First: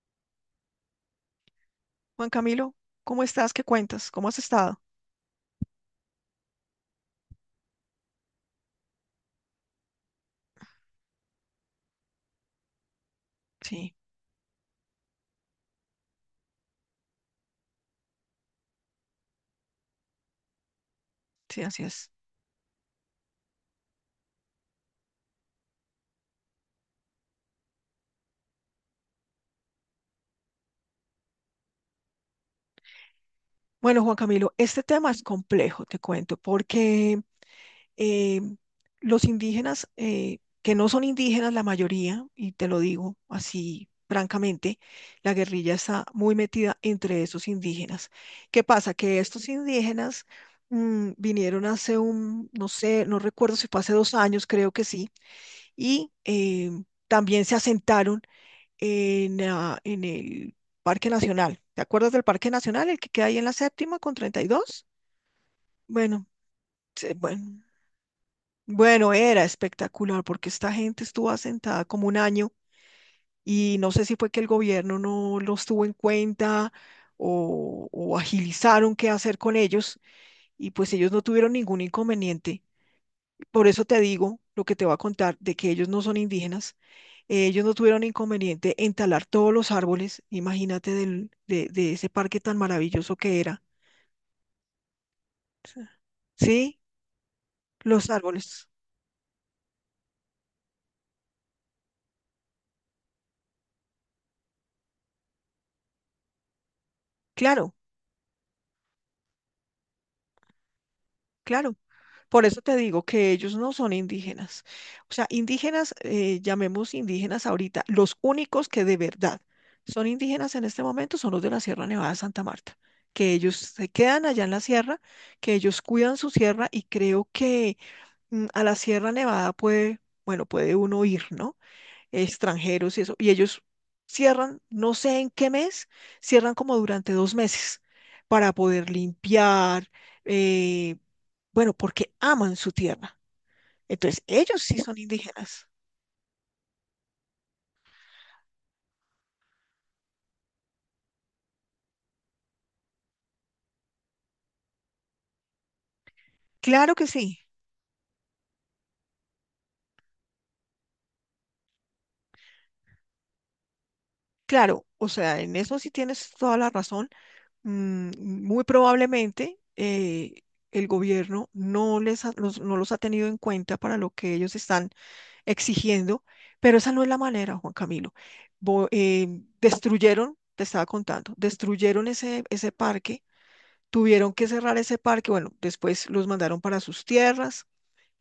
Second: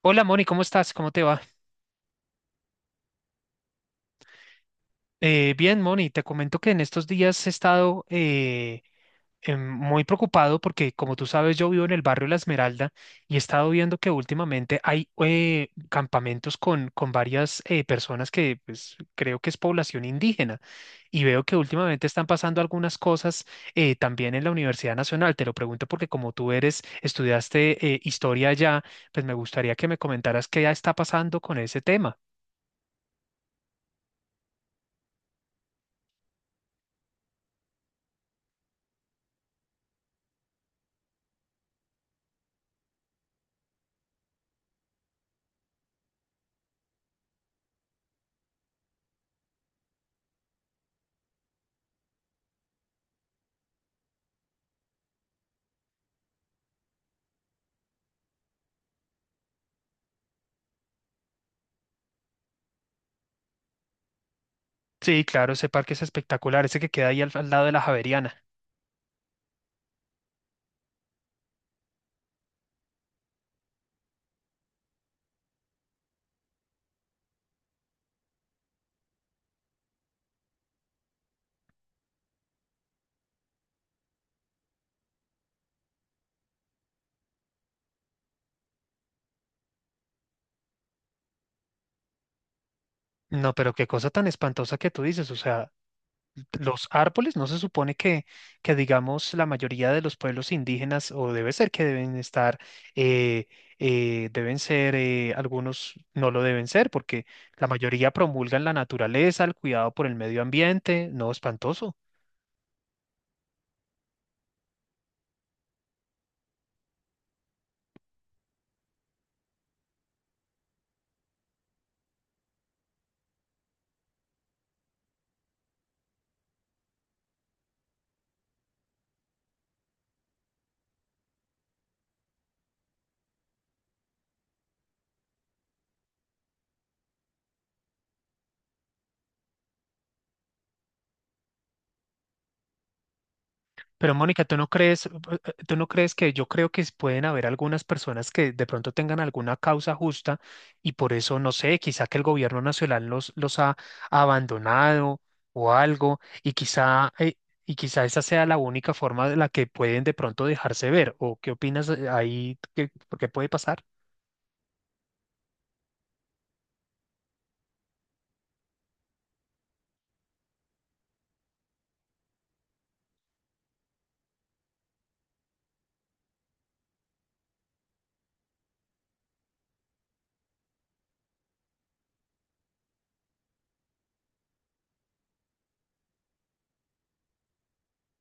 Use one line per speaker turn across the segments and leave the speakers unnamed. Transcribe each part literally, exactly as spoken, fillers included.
Hola Moni, ¿cómo estás? ¿Cómo te va?
Juan Camilo, ¿cómo estás? ¿Qué cuentas? ¿Cómo has estado?
Eh, bien, Moni, te comento que en estos días he estado eh, em, muy preocupado porque, como tú sabes, yo vivo en el barrio La Esmeralda y he estado
Sí,
viendo que últimamente hay eh, campamentos con, con varias eh, personas que, pues, creo que es población indígena, y veo que
sí, así
últimamente
es.
están pasando algunas cosas eh, también en la Universidad Nacional. Te lo pregunto porque como tú eres, estudiaste eh, historia allá, pues me gustaría que me comentaras qué ya está pasando con ese tema.
Bueno, Juan Camilo, este tema es complejo, te cuento, porque eh, los indígenas, eh, que no son indígenas la mayoría, y te lo digo así francamente, la guerrilla está muy metida entre esos indígenas. ¿Qué pasa? Que estos indígenas mm, vinieron hace un, no sé, no recuerdo si fue hace dos años, creo que sí, y eh, también se asentaron en, ah, en el Parque Nacional. ¿Te acuerdas del Parque Nacional, el que queda ahí en la séptima con treinta y dos?
Sí, claro, ese parque es
Bueno,
espectacular, ese que queda
se-
ahí al, al
bueno,
lado de la Javeriana.
bueno, era espectacular porque esta gente estuvo asentada como un año y no sé si fue que el gobierno no los tuvo en cuenta o, o agilizaron qué hacer con ellos y pues ellos no tuvieron ningún inconveniente. Por eso te digo lo que te voy a contar de que ellos no son indígenas. Eh, Ellos no tuvieron inconveniente en talar todos los árboles, imagínate del- de, de ese parque tan maravilloso que
No,
era.
pero qué cosa tan espantosa que tú dices, o sea,
Sí, sí,
los árboles no se supone
los
que,
árboles.
que digamos, la mayoría de los pueblos indígenas, o debe ser que deben estar, eh, eh, deben ser, eh, algunos no lo deben ser, porque la
Claro,
mayoría promulgan la naturaleza, el cuidado por el medio ambiente, no,
claro.
espantoso.
Por eso te digo que ellos no son indígenas. O sea, indígenas, eh, llamemos indígenas ahorita, los únicos que de verdad son indígenas en este momento son los de la Sierra Nevada de Santa Marta, que ellos se quedan allá en la sierra, que ellos cuidan su sierra y creo que mm, a la Sierra Nevada puede, bueno, puede uno ir, ¿no? Extranjeros y eso, y ellos cierran, no sé en qué mes, cierran como durante dos meses para poder limpiar, eh, bueno, porque aman su tierra.
Pero,
Entonces,
Mónica, ¿tú
ellos
no
sí son
crees, eh, eh,
indígenas.
tú no crees que, yo creo que pueden haber algunas personas que de pronto tengan alguna causa justa y por eso, no sé, quizá que el gobierno nacional los, los ha abandonado o algo, y
Claro que
quizá,
sí,
eh, y quizá esa sea la única forma de la que pueden de pronto dejarse ver? ¿O qué opinas eh, ahí? ¿Qué, por qué puede pasar?
claro, o sea, en eso sí tienes toda la razón. Mm, muy probablemente eh, el gobierno no les ha- los- no los ha tenido en cuenta para lo que ellos están exigiendo, pero esa no es la manera, Juan Camilo. Bo- eh, destruyeron, te estaba contando, destruyeron ese, ese parque, tuvieron que cerrar ese parque, bueno, después los mandaron para sus tierras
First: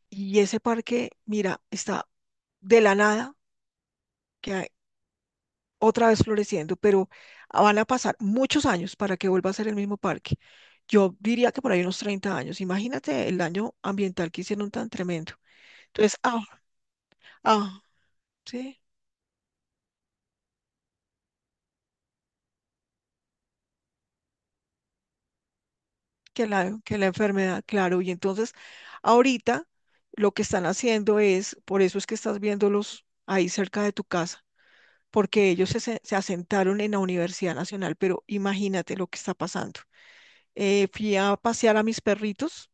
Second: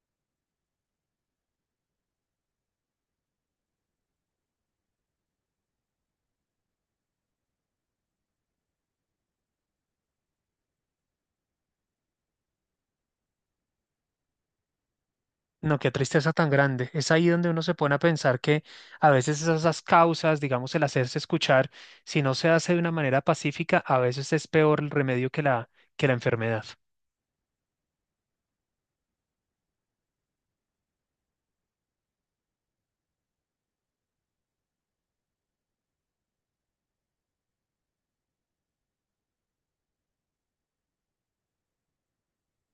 y ese parque, mira, está de la nada, que hay- otra vez floreciendo, pero van a pasar muchos años para que vuelva a ser el mismo parque. Yo diría que por ahí unos treinta años. Imagínate el daño ambiental que hicieron tan tremendo.
No, qué
Entonces,
tristeza
ah,
tan grande. Es ahí donde uno se
ah,
pone a pensar que
sí.
a veces esas esas causas, digamos, el hacerse escuchar, si no se hace de una manera pacífica, a veces es peor el remedio que la, que la
Que
enfermedad.
la, que la enfermedad, claro. Y entonces, ahorita lo que están haciendo es, por eso es que estás viéndolos ahí cerca de tu casa, porque ellos se, se- se asentaron en la Universidad Nacional, pero imagínate lo que está pasando. Eh, fui a pasear a mis perritos,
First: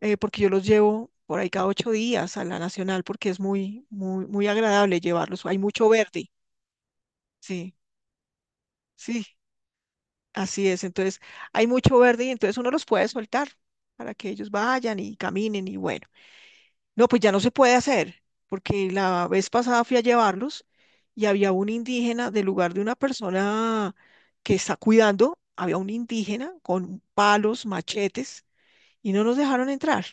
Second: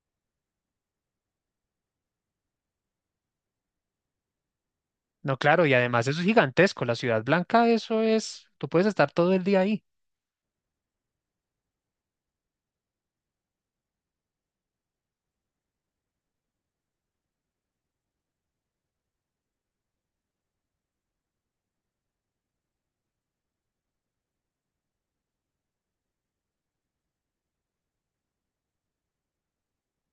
eh, porque yo los llevo por ahí cada ocho días a la Nacional, porque es muy, muy, muy agradable
No,
llevarlos. Hay
claro, y
mucho
además eso es
verde,
gigantesco. La Ciudad Blanca,
sí,
eso es, tú puedes estar
sí,
todo el día ahí.
así es. Entonces, hay mucho verde y entonces uno los puede soltar para que ellos vayan y caminen y bueno. No, pues ya no se puede hacer, porque la vez pasada fui a llevarlos y había un indígena del lugar de una persona que está cuidando, había un indígena con palos, machetes, y no nos dejaron entrar.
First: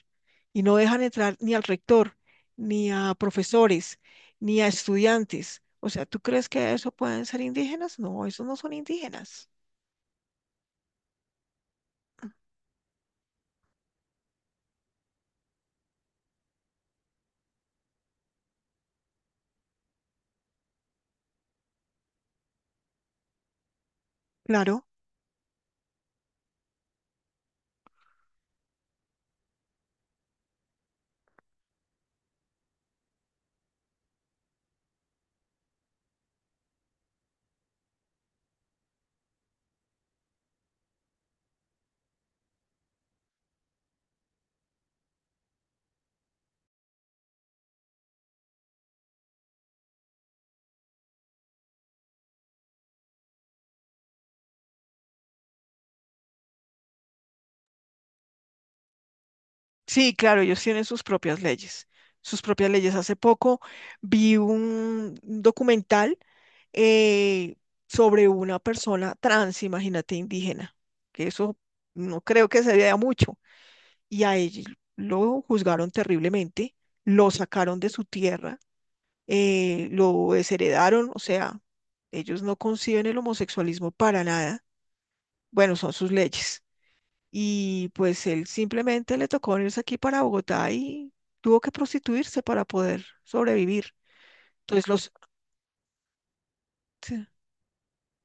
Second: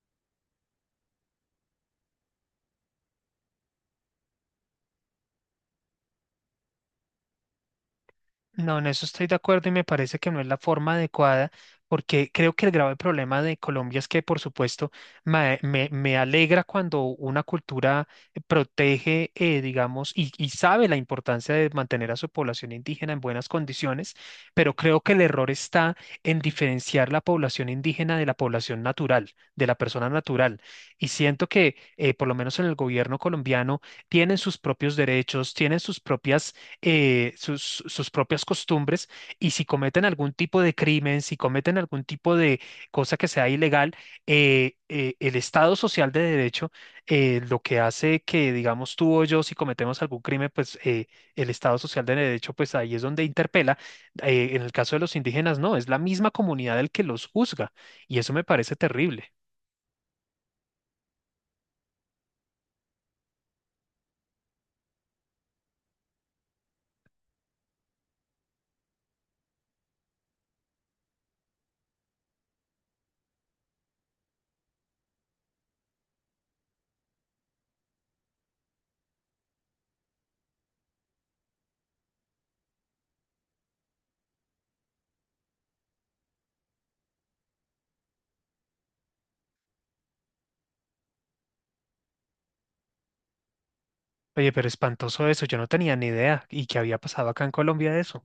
Y no dejan entrar ni al rector, ni a profesores, ni a estudiantes. O sea, ¿tú crees que eso pueden ser indígenas? No, esos no son
No, en eso estoy de
indígenas.
acuerdo y me parece que no es la forma adecuada, porque creo que el grave problema de Colombia es que, por supuesto, ma- me, me alegra cuando una cultura protege, eh, digamos, y, y sabe la importancia de mantener a su población indígena en buenas condiciones, pero
Claro.
creo que el error está en diferenciar la población indígena de la población natural, de la persona natural. Y siento que, eh, por lo menos en el gobierno colombiano, tienen sus propios derechos, tienen sus propias eh, sus, sus propias costumbres, y si cometen algún tipo de crimen, si cometen algún tipo de cosa que sea ilegal, eh, eh, el Estado social de derecho eh, lo que hace que, digamos, tú o yo, si cometemos algún crimen, pues, eh, el Estado social de derecho, pues ahí es donde interpela. Eh, en el caso de los indígenas, no, es la misma comunidad el que los juzga, y eso me parece terrible.
Sí, claro, ellos tienen sus propias leyes, sus propias leyes. Hace poco vi un documental eh, sobre una persona trans, imagínate, indígena, que eso no creo que se vea mucho, y a ellos lo juzgaron terriblemente, lo sacaron de su tierra, eh, lo desheredaron, o sea, ellos no conciben el homosexualismo para nada. Bueno, son sus leyes. Y pues él simplemente le tocó venirse aquí para Bogotá y tuvo que prostituirse para poder sobrevivir.
Oye, pero
Entonces los...
espantoso eso, yo no tenía ni idea y que había
sí.
pasado acá en Colombia de eso.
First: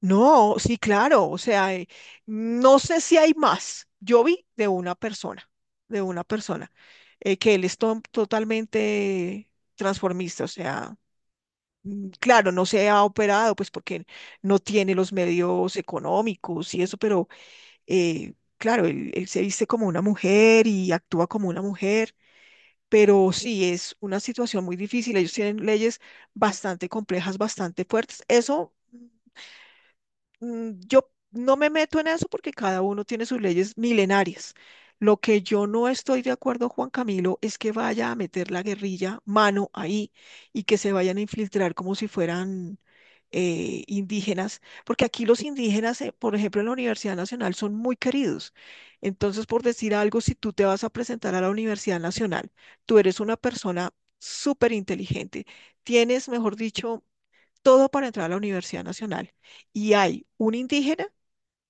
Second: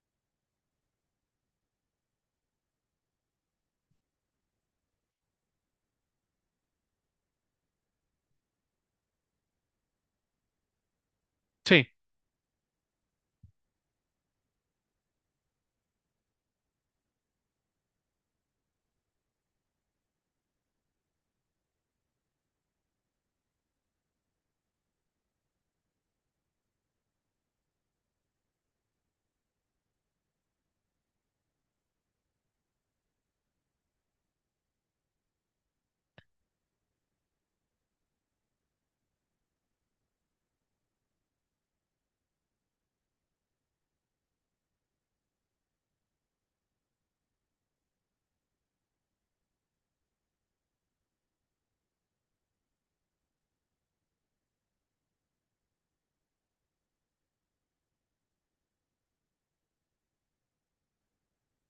No, sí, claro, o sea, eh, no sé si hay más. Yo vi de una persona, de una persona, eh, que él es to- totalmente transformista, o sea,
Sí.
mm, claro, no se ha operado, pues porque no tiene los medios económicos y eso, pero eh, claro, él él se viste como una mujer y actúa como una mujer. Pero sí es una situación muy difícil. Ellos tienen leyes bastante complejas, bastante fuertes. Eso mm, yo no me meto en eso porque cada uno tiene sus leyes milenarias. Lo que yo no estoy de acuerdo, Juan Camilo, es que vaya a meter la guerrilla mano ahí y que se vayan a infiltrar como si fueran eh, indígenas, porque aquí los indígenas, eh, por ejemplo, en la Universidad Nacional son muy queridos. Entonces, por decir algo, si tú te vas a presentar a la Universidad Nacional, tú eres una persona súper inteligente, tienes, mejor dicho, todo para entrar a la Universidad Nacional y hay un indígena,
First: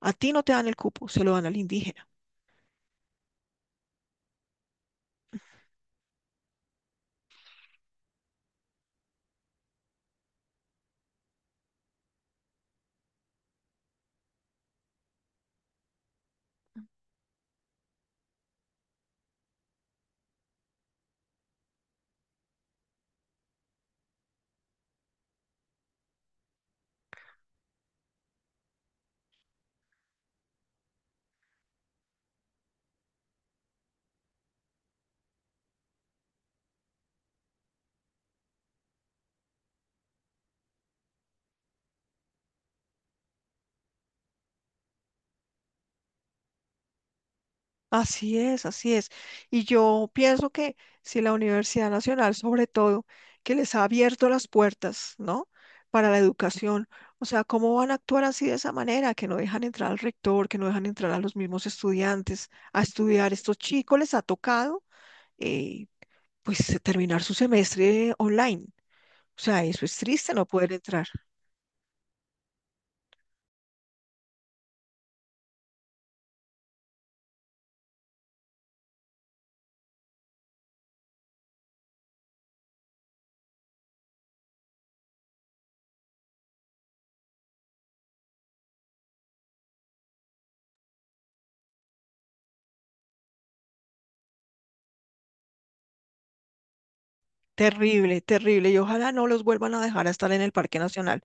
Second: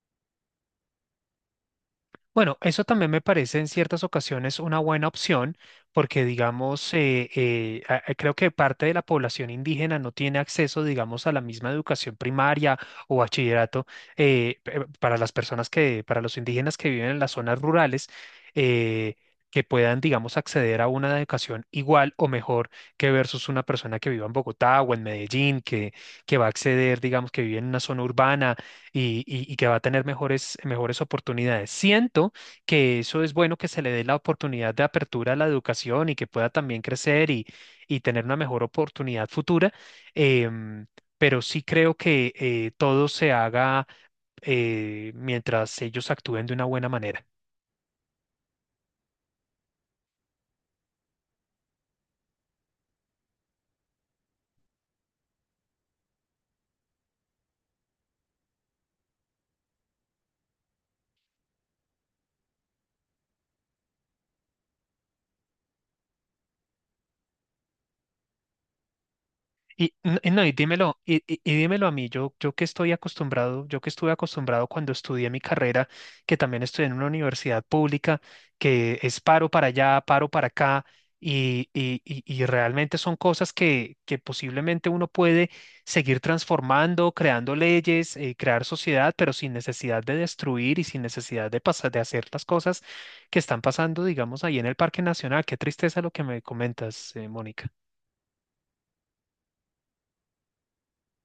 a ti no te dan el cupo, se lo dan al indígena.
Bueno, eso también me parece en ciertas ocasiones una buena opción, porque, digamos, eh, eh, a- a- creo que parte de la población indígena no tiene acceso, digamos, a la misma educación primaria o bachillerato, eh, pe- para las personas que, para los indígenas que viven en las zonas rurales, eh, que puedan, digamos, acceder a una educación igual o mejor que, versus una persona que viva en Bogotá o en Medellín, que, que va a acceder, digamos, que vive en una zona urbana y, y- y que va a tener mejores, mejores oportunidades. Siento que eso es bueno, que se le dé la oportunidad de apertura a la educación y que pueda también crecer y, y tener una mejor oportunidad futura, em, pero sí creo que, eh, todo se haga, eh, mientras ellos actúen de una buena manera.
Así es, así es. Y yo pienso que si la Universidad Nacional, sobre todo, que les ha abierto las puertas, ¿no? Para la educación, o sea, ¿cómo van a actuar así de esa manera? Que no dejan entrar al rector, que no dejan entrar a los mismos estudiantes a estudiar. Estos chicos les ha tocado, eh, pues, terminar su semestre online. O sea, eso
Y
es
n- y
triste
no,
no
y
poder
dímelo,
entrar.
y, y- y dímelo a mí, yo, yo que estoy acostumbrado, yo que estuve acostumbrado cuando estudié mi carrera, que también estudié en una universidad pública, que es paro para allá, paro para acá, y, y, y- y realmente son cosas que, que posiblemente uno puede seguir transformando, creando leyes, eh, crear sociedad, pero sin necesidad de destruir y sin necesidad de pasar, de hacer las cosas que están pasando, digamos, ahí en el Parque Nacional. Qué tristeza lo que me comentas, eh, Mónica.
Terrible, terrible. Y ojalá no los vuelvan a dejar a estar en el Parque Nacional,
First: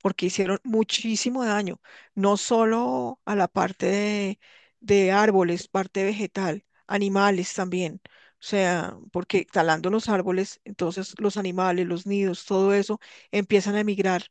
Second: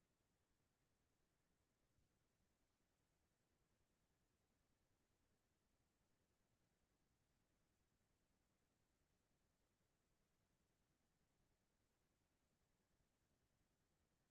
porque hicieron muchísimo daño, no solo a la parte de, de árboles, parte vegetal, animales también. O sea, porque talando los árboles, entonces los animales, los nidos, todo eso empiezan a emigrar.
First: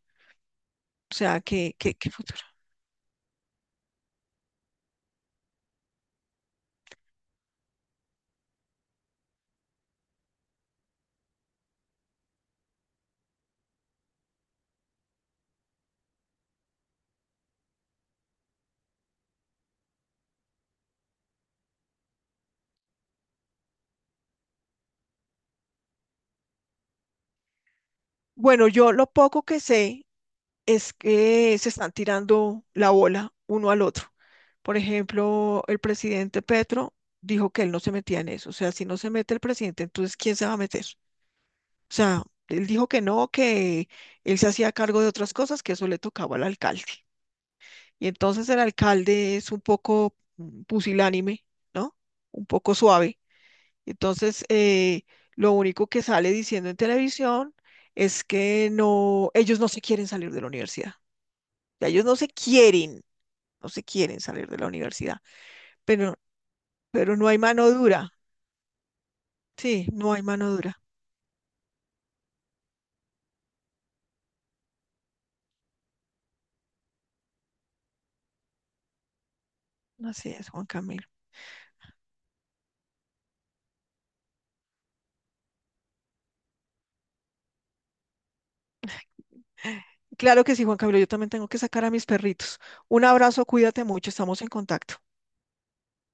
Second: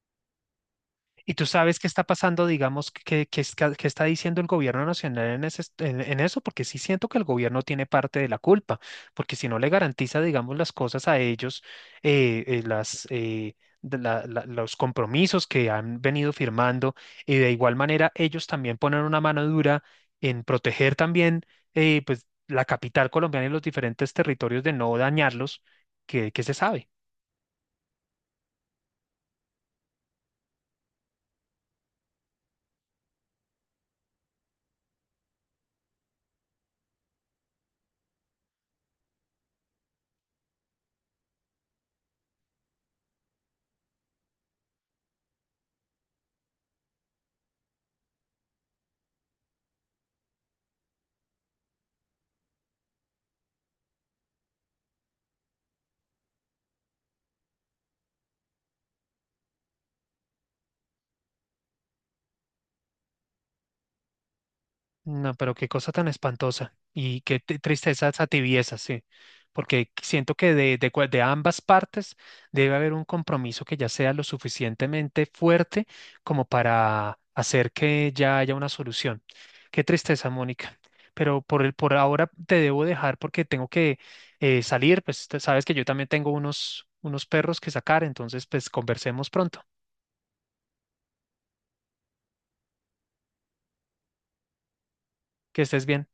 O
¿Y
sea,
tú
¿qué,
sabes qué
qué,
está
qué futuro?
pasando, digamos, qué, qué está, qué está diciendo el gobierno nacional en, ese est- en- en eso? Porque sí siento que el gobierno tiene parte de la culpa, porque si no le garantiza, digamos, las cosas a ellos, eh, eh, las, eh, de la- la- los compromisos que han venido firmando, y de igual manera ellos también ponen una mano dura en proteger también, eh, pues, la capital colombiana y los diferentes territorios de no dañarlos, que, que se sabe.
Bueno, yo lo poco que sé es que se están tirando la bola uno al otro. Por ejemplo, el presidente Petro dijo que él no se metía en eso. O sea, si no se mete el presidente, entonces ¿quién se va a meter? O sea, él dijo que no, que él se hacía cargo de otras cosas, que eso le tocaba al alcalde. Y entonces el alcalde es un poco mm, pusilánime, ¿no? Un poco suave. Entonces, eh, lo único que sale diciendo en televisión es que no, ellos no se quieren salir de la universidad. Ya ellos no se quieren, no se quieren salir de la universidad,
No, pero qué cosa tan
pero,
espantosa
pero
y
no hay
qué te-
mano
tristeza
dura.
esa tibieza, sí,
Sí,
porque
no hay
siento
mano
que de,
dura.
de, cua- de ambas partes debe haber un compromiso que ya sea lo suficientemente fuerte como para hacer que ya haya una solución. Qué tristeza,
Así es, Juan
Mónica.
Camilo.
Pero por el, por ahora te debo dejar porque tengo que, eh, salir, pues te- sabes que yo también tengo unos, unos perros que sacar, entonces, pues, conversemos pronto.
Claro que sí, Juan Camilo, yo también tengo que sacar a mis perritos. Un abrazo, cuídate mucho, estamos en contacto.
Que estés bien.